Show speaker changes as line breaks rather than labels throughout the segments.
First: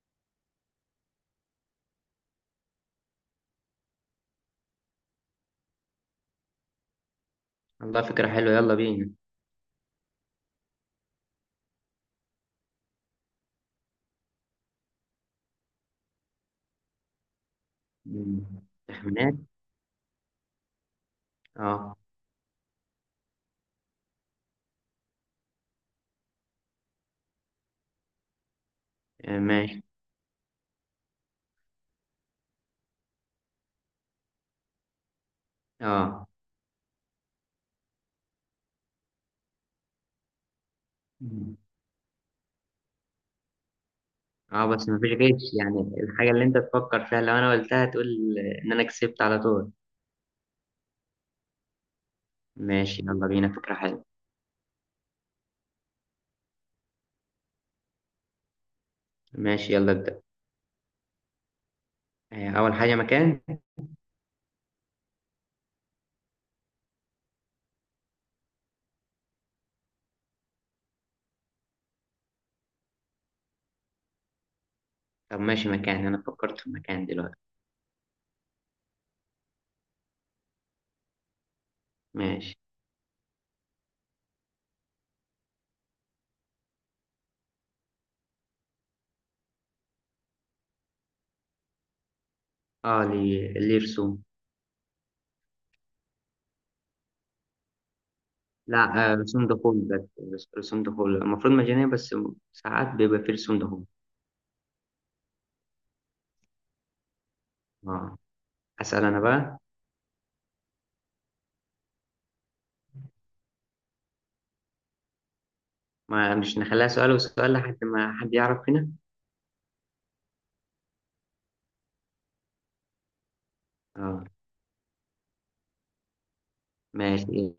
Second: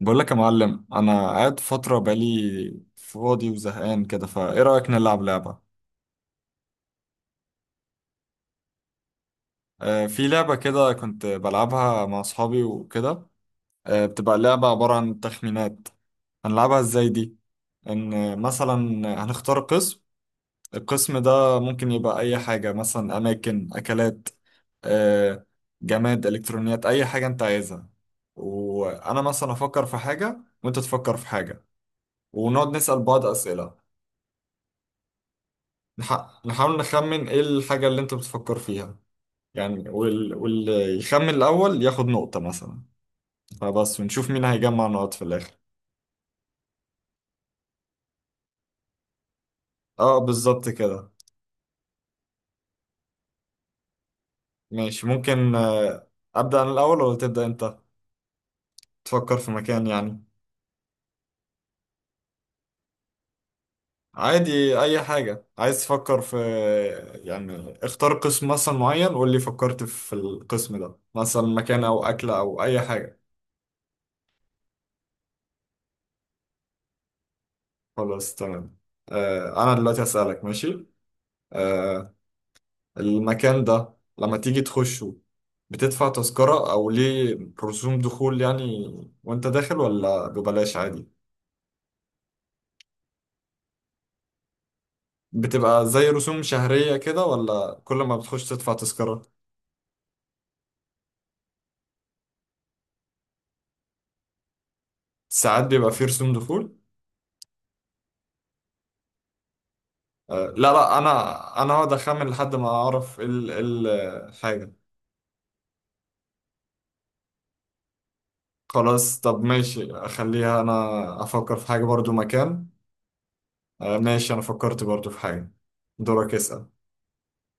بقول لك يا معلم، انا قاعد فتره بقالي فاضي وزهقان كده، فايه رايك نلعب لعبه؟
والله فكرة حلوة، يلا بينا.
آه في لعبه كده كنت بلعبها مع اصحابي وكده. آه بتبقى لعبه عباره عن تخمينات. هنلعبها ازاي دي؟ ان
مم.
مثلا
تخمينات.
هنختار قسم. القسم ده ممكن
اه.
يبقى اي حاجه، مثلا اماكن، اكلات، آه، جماد، الكترونيات، اي حاجه انت عايزها. وانا
آه،
مثلا
ماشي.
افكر في حاجه وانت تفكر في حاجه ونقعد نسال بعض اسئله.
اه.
نحاول نخمن ايه الحاجة اللي انت بتفكر فيها. يعني واللي يخمن
مم.
الأول ياخد نقطة مثلا. فبس، ونشوف مين
اه،
هيجمع
بس مفيش
نقط في الآخر.
غش، يعني الحاجة اللي انت تفكر فيها لو انا قلتها تقول ان انا كسبت على طول.
اه بالظبط كده.
ماشي يلا بينا، فكرة حلوة.
ماشي ممكن. أبدأ أنا الأول ولا تبدأ أنت؟ تفكر في
ماشي
مكان
يلا ابدأ.
يعني.
اول حاجة مكان.
عادي أي حاجة عايز تفكر في. يعني اختار قسم مثلا معين، قول لي فكرت في القسم ده، مثلا مكان أو أكلة أو أي حاجة.
طب ماشي، مكان، انا فكرت في مكان دلوقتي.
خلاص تمام. أنا دلوقتي أسألك، ماشي؟ آه،
ماشي.
المكان ده لما تيجي تخشه بتدفع تذكرة أو ليه؟ رسوم دخول يعني، وأنت داخل، ولا ببلاش عادي؟
اه، ليه رسوم.
بتبقى زي رسوم شهرية كده، ولا كل ما بتخش تدفع
لا،
تذكرة؟
رسوم دخول، بس رسوم دخول المفروض مجانية، بس ساعات بيبقى فيه رسوم دخول.
ساعات بيبقى فيه رسوم دخول.
اه. اسأل انا بقى.
لا أنا، أنا هقعد أخمن لحد ما أعرف إيه ال إيه ال حاجة.
ما مش نخليها سؤال وسؤال لحد ما حد يعرف هنا.
خلاص طب ماشي، أخليها أنا أفكر في حاجة برضو، مكان.
اه
ماشي أنا فكرت برضو في حاجة. دورك اسأل.
ماشي.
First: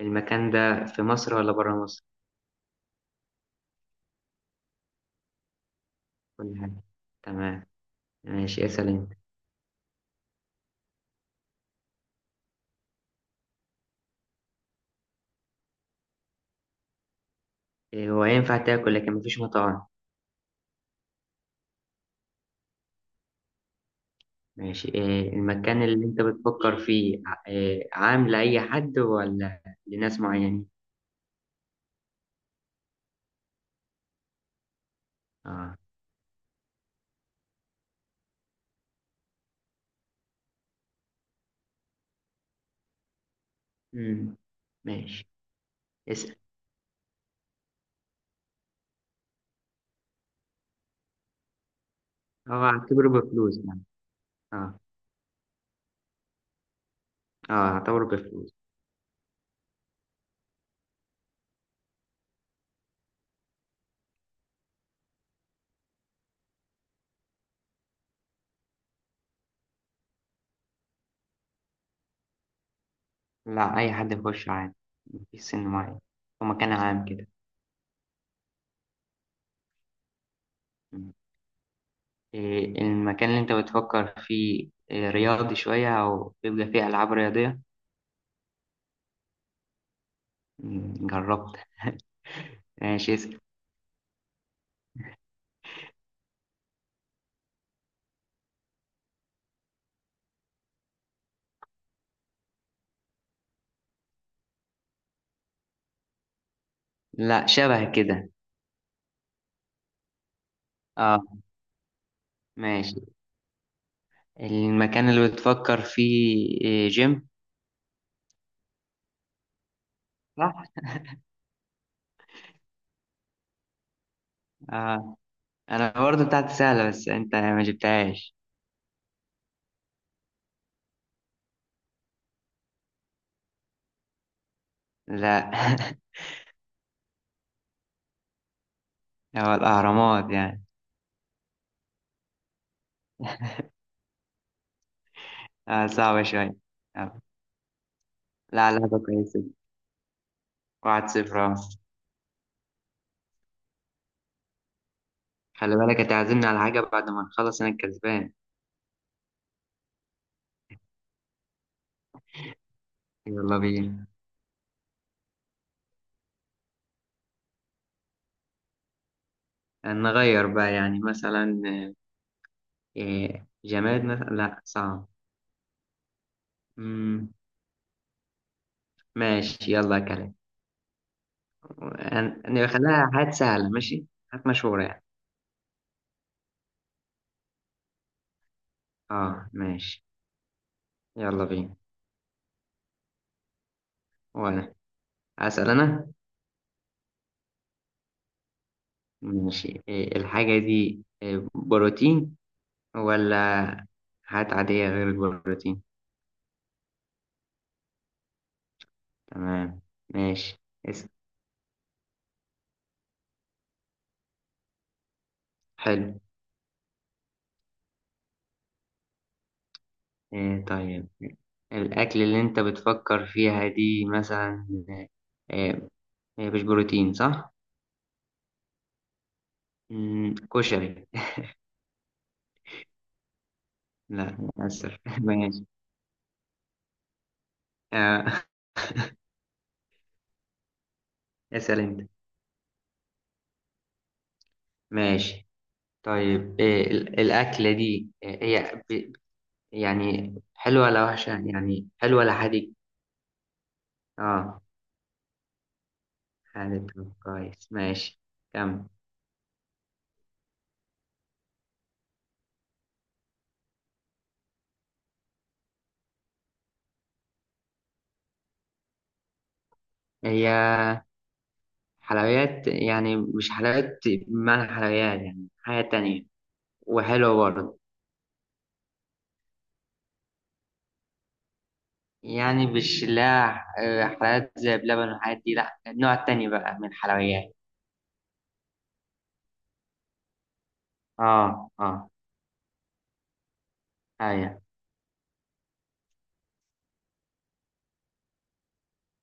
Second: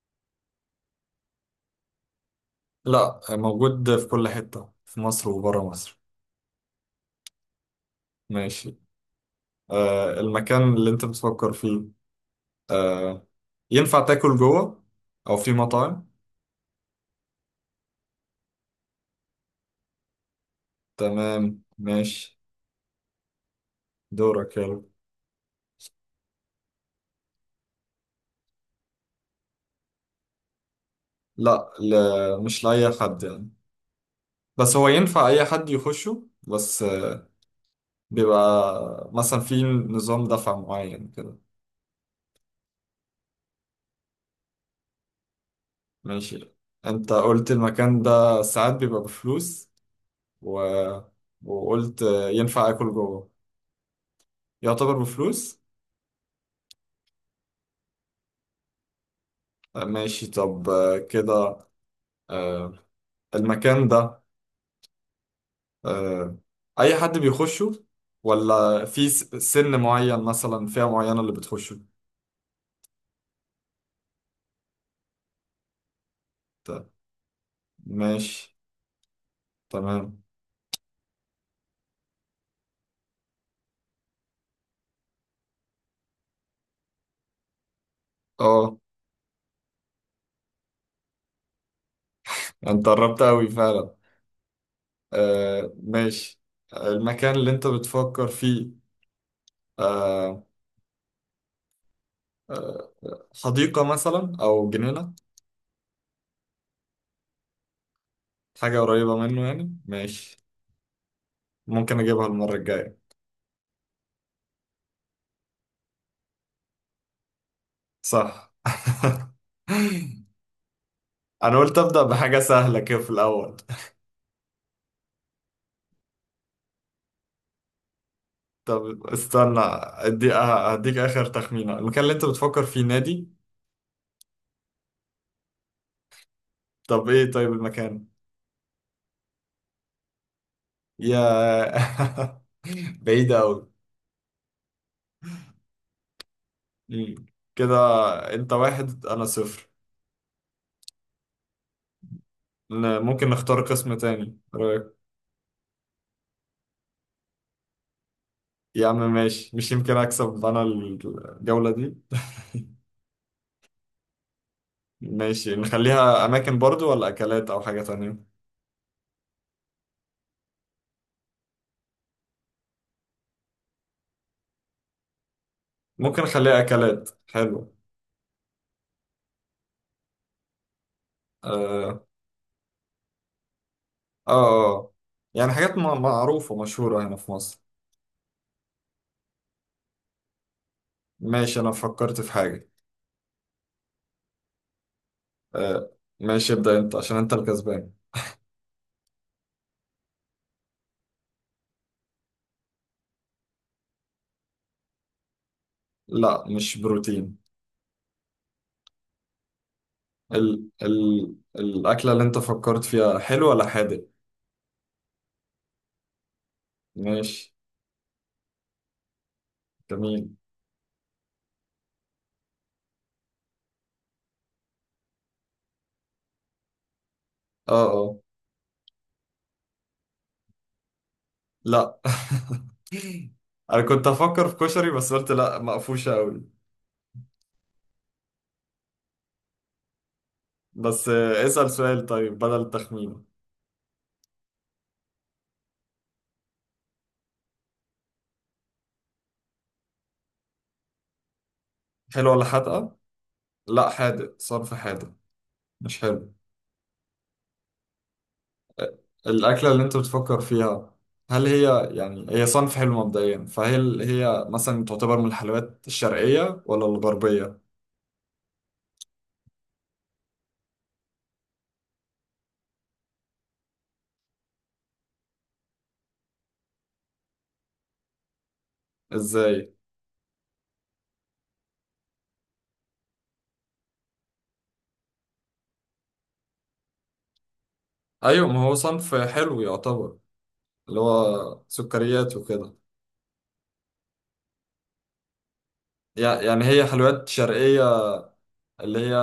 المكان ده في مصر ولا بره مصر؟
لا، موجود في كل حتة في مصر وبره مصر.
كل حاجة. تمام. ماشي
ماشي.
اسأل انت.
آه المكان اللي انت بتفكر فيه، آه، ينفع تاكل جوه او في مطاعم؟
إيه، هو ينفع تاكل لكن مفيش مطاعم.
تمام ماشي. دورك يلا.
ماشي، إيه المكان اللي انت بتفكر فيه، إيه، عام لأي حد ولا لناس معينين؟
لا مش لأي حد يعني، بس هو ينفع اي حد
اه.
يخشه، بس بيبقى مثلا في نظام دفع معين كده.
امم ماشي اسأل.
ماشي. انت قلت المكان ده ساعات بيبقى بفلوس، و... وقلت
هو
ينفع اكل
اعتبره
جوه.
بفلوس يعني. اه،
يعتبر بفلوس.
اه، اعتبره بفلوس.
ماشي طب، كده، آه، المكان ده، آه، اي حد بيخشه، ولا في سن معين، مثلا فئة معينة اللي بتخشه؟
لا، اي حد يخش عادي، مفيش سن معين، هو
ت-
مكان عام كده.
ماشي تمام.
إيه، المكان اللي انت بتفكر فيه إيه، رياضي شوية او بيبقى فيه العاب رياضية؟
اه
مم، جربت.
انت
ماشي
قربت
اسأل.
قوي فعلا. ماشي، المكان اللي انت بتفكر فيه، آه، آه، حديقة مثلا او جنينة؟
لا شبه كده.
حاجة قريبة منه يعني، ماشي،
اه.
ممكن اجيبها المرة الجاية.
ماشي، المكان اللي بتفكر فيه إيه، جيم؟
صح.
صح.
انا قلت ابدأ بحاجة سهلة كده في الاول.
آه. انا برضو بتاعتي سهلة بس انت ما جبتهاش.
طب استنى، ادي هديك اخر تخمينه، المكان اللي انت بتفكر فيه نادي؟
لا.
طب ايه طيب المكان؟
هو الاهرامات يعني.
يا. بعيد قوي
صعبة شوية. آه.
كده. انت
لا، لعبة
واحد انا
كويسة.
صفر.
واحد صفر، آه.
ممكن نختار قسم تاني، رايك؟
خلي بالك هتعزمني على حاجة بعد ما نخلص انا الكسبان.
يا عم ماشي، مش يمكن اكسب انا الجولة دي.
يلا بينا.
ماشي، نخليها اماكن برضو، ولا اكلات او حاجة تانية؟
نغير بقى يعني، مثلا إيه، جماد مثلا؟ لا صعب.
ممكن نخليها اكلات،
مم،
حلو.
ماشي يلا يا كريم.
اه
نخليها حاجات سهلة، ماشي،
اه.
حاجات مشهورة
آه.
يعني.
يعني حاجات معروفة مشهورة هنا في مصر.
اه. ماشي يلا
ماشي انا
بينا.
فكرت في حاجة.
وانا اسأل
آه،
انا.
ماشي ابدأ انت عشان انت الكسبان.
ماشي، إيه الحاجة دي، إيه، بروتين ولا حاجات عادية غير البروتين؟
لا مش بروتين.
تمام. ماشي
ال
اسأل.
ال الأكلة اللي انت فكرت فيها حلو ولا حادق؟
حلو.
ماشي، جميل.
إيه، طيب الأكل اللي أنت بتفكر فيها دي مثلا إيه، مش بروتين صح؟
اه اه.
مم، كشري.
لا. انا كنت
لا
افكر في كشري
للأسف.
بس قلت لا،
ماشي.
مقفوشة قوي.
آه،
بس اسأل
اسأل
سؤال
أنت.
طيب بدل التخمين.
ماشي طيب، الأكلة دي، هي يعني حلوة ولا وحشة، يعني حلوة
حلو
ولا
ولا
حادق؟
حادقة؟ لا حادق
اه،
صرف، حادق، مش حلو.
حادق كويس ماشي. كم.
آه، الأكلة اللي انت بتفكر فيها، هل هي يعني هي صنف حلو مبدئيا، فهل هي مثلا تعتبر من الحلويات الشرقية ولا الغربية؟
هي حلويات، يعني مش حلويات بمعنى حلويات، يعني حاجة تانية وحلوة برضه.
ازاي؟
يعني مش لا، حلويات زي بلبن والحاجات دي، لا النوع التاني بقى من الحلويات.
ايوه ما هو صنف حلو يعتبر، اللي هو
اه اه،
سكريات وكده.
ايوه.
يعني هي حلويات شرقية، اللي هي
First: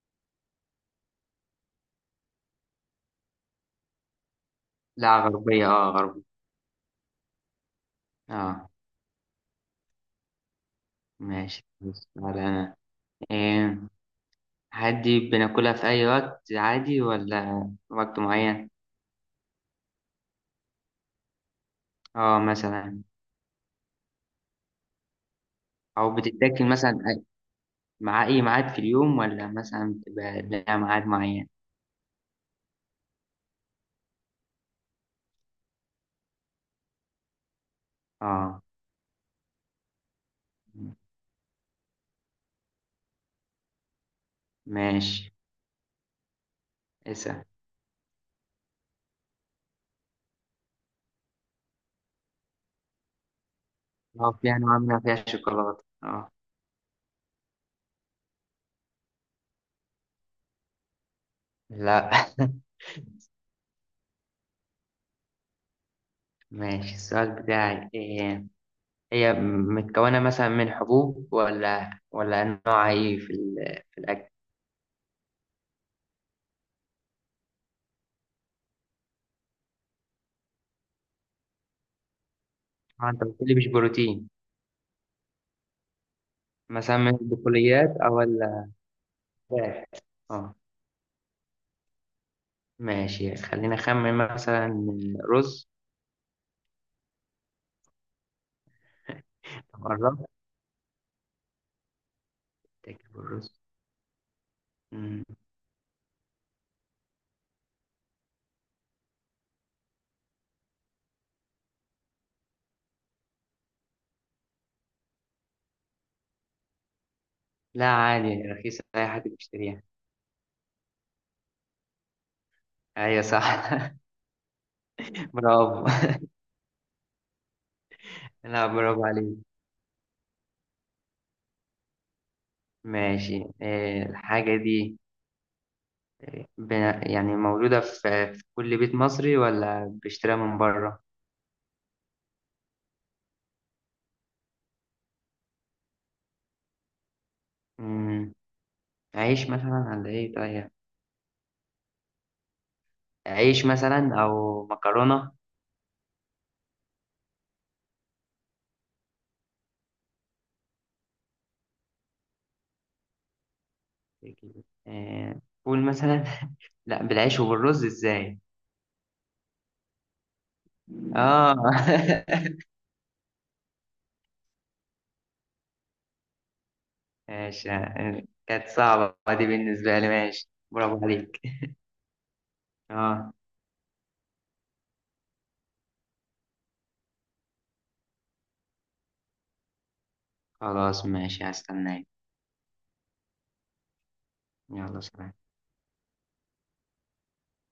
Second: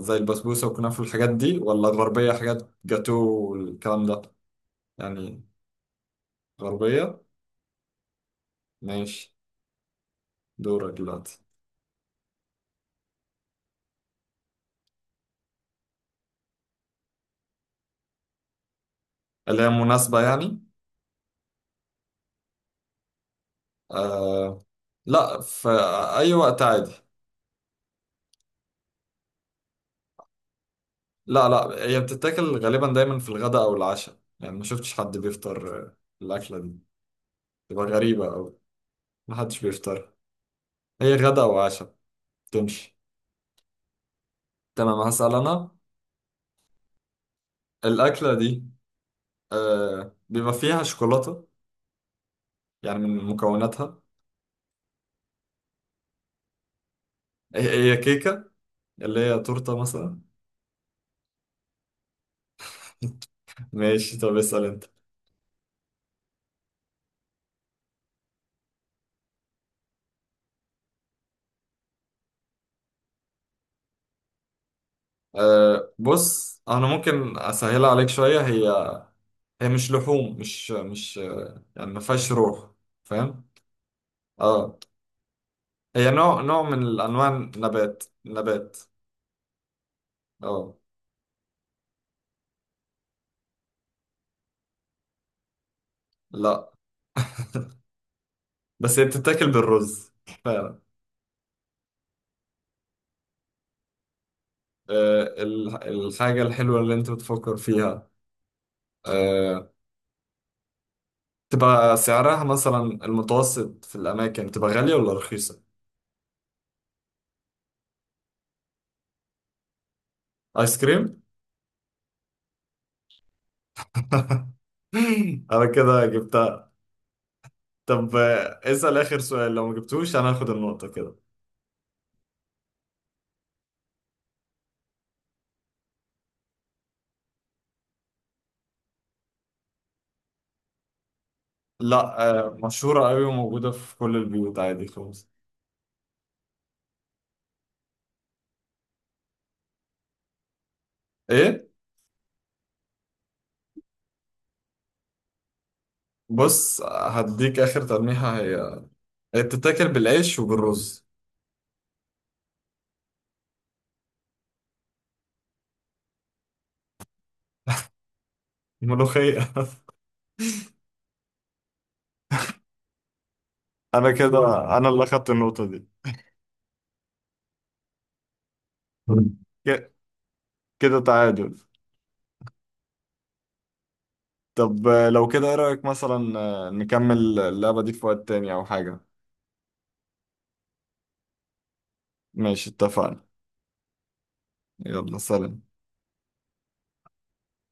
زي البسبوسة والكنافة والحاجات دي، ولا غربية حاجات جاتو والكلام ده؟
لا
يعني
غربية، اه غربية.
غربية؟
اه.
ماشي. دورك دلوقتي.
ماشي، بس على انا إيه، عادي بناكلها في اي وقت عادي ولا وقت معين؟
اللي هي مناسبة يعني؟
اه، مثلا
آه لا، في
او
أي وقت
بتتاكل
عادي.
مثلا مع اي ميعاد في اليوم ولا مثلا بتبقى لها ميعاد
لا
معين؟
لا هي بتتاكل غالبا دايما في الغداء أو العشاء، يعني ما شفتش حد بيفطر الأكلة دي، تبقى غريبة أوي.
اه.
محدش بيفطر، هي غدا وعشاء. تمشي؟ تمام
ماشي
هسأل أنا.
اسأل.
الأكلة دي آه بيبقى فيها شوكولاتة، يعني من مكوناتها؟
اه، في انواع منها فيها شوكولاتة، اه.
هي هي كيكة، اللي هي تورتة مثلا؟
لا.
ماشي طب اسأل أنت.
ماشي، السؤال بتاعي إيه. هي متكونة مثلا من حبوب ولا نوع ايه في في الأكل؟
آه بص أنا ممكن أسهلها عليك شوية، هي هي مش لحوم، مش يعني ما فيهاش روح.
اه انت قلت
فاهم؟
لي مش بروتين.
اه، هي نوع
مثلا
من
من
أنواع
البقوليات
النبات،
او ال
نبات.
فات. اه.
اه.
ماشي خلينا نخمن، مثلا رز.
لا بس هي بتتاكل
طب
بالرز.
قربت،
فعلا.
تاكل الرز.
آه
مم.
الحاجة الحلوة اللي أنت بتفكر فيها، آه، تبقى سعرها مثلا المتوسط في الأماكن تبقى غالية ولا رخيصة؟
لا عادي رخيصة، أي حد بيشتريها.
آيس كريم؟
أيوة صح.
أنا
برافو.
كده جبتها. طب
لا،
اسأل
برافو
آخر
عليك.
سؤال، لو ما جبتوش أنا هاخد النقطة كده.
ماشي، إيه الحاجة دي، ب- يعني موجودة في كل بيت مصري ولا بيشتريها من بره؟
لا مشهورة أوي وموجودة في كل البيوت عادي خالص.
مم. عيش مثلا ولا إيه طيب؟
إيه؟
عيش مثلا أو مكرونة.
بص هديك آخر تلميحة، هي هي بتتاكل بالعيش وبالرز.
قول مثلا. لا، بالعيش وبالرز ازاي؟
ملوخية.
اه.
أنا كده، أنا اللي أخدت النقطة دي.
ماشي، كانت صعبة دي
ك-
بالنسبة لي، ماشي
كده
برافو عليك.
تعادل.
اه.
طب لو كده ايه رأيك، مثلا نكمل اللعبة دي في وقت تاني او حاجة؟
خلاص ماشي، هستناك.
ماشي اتفقنا.
يلا
يلا
سلام.
سلام.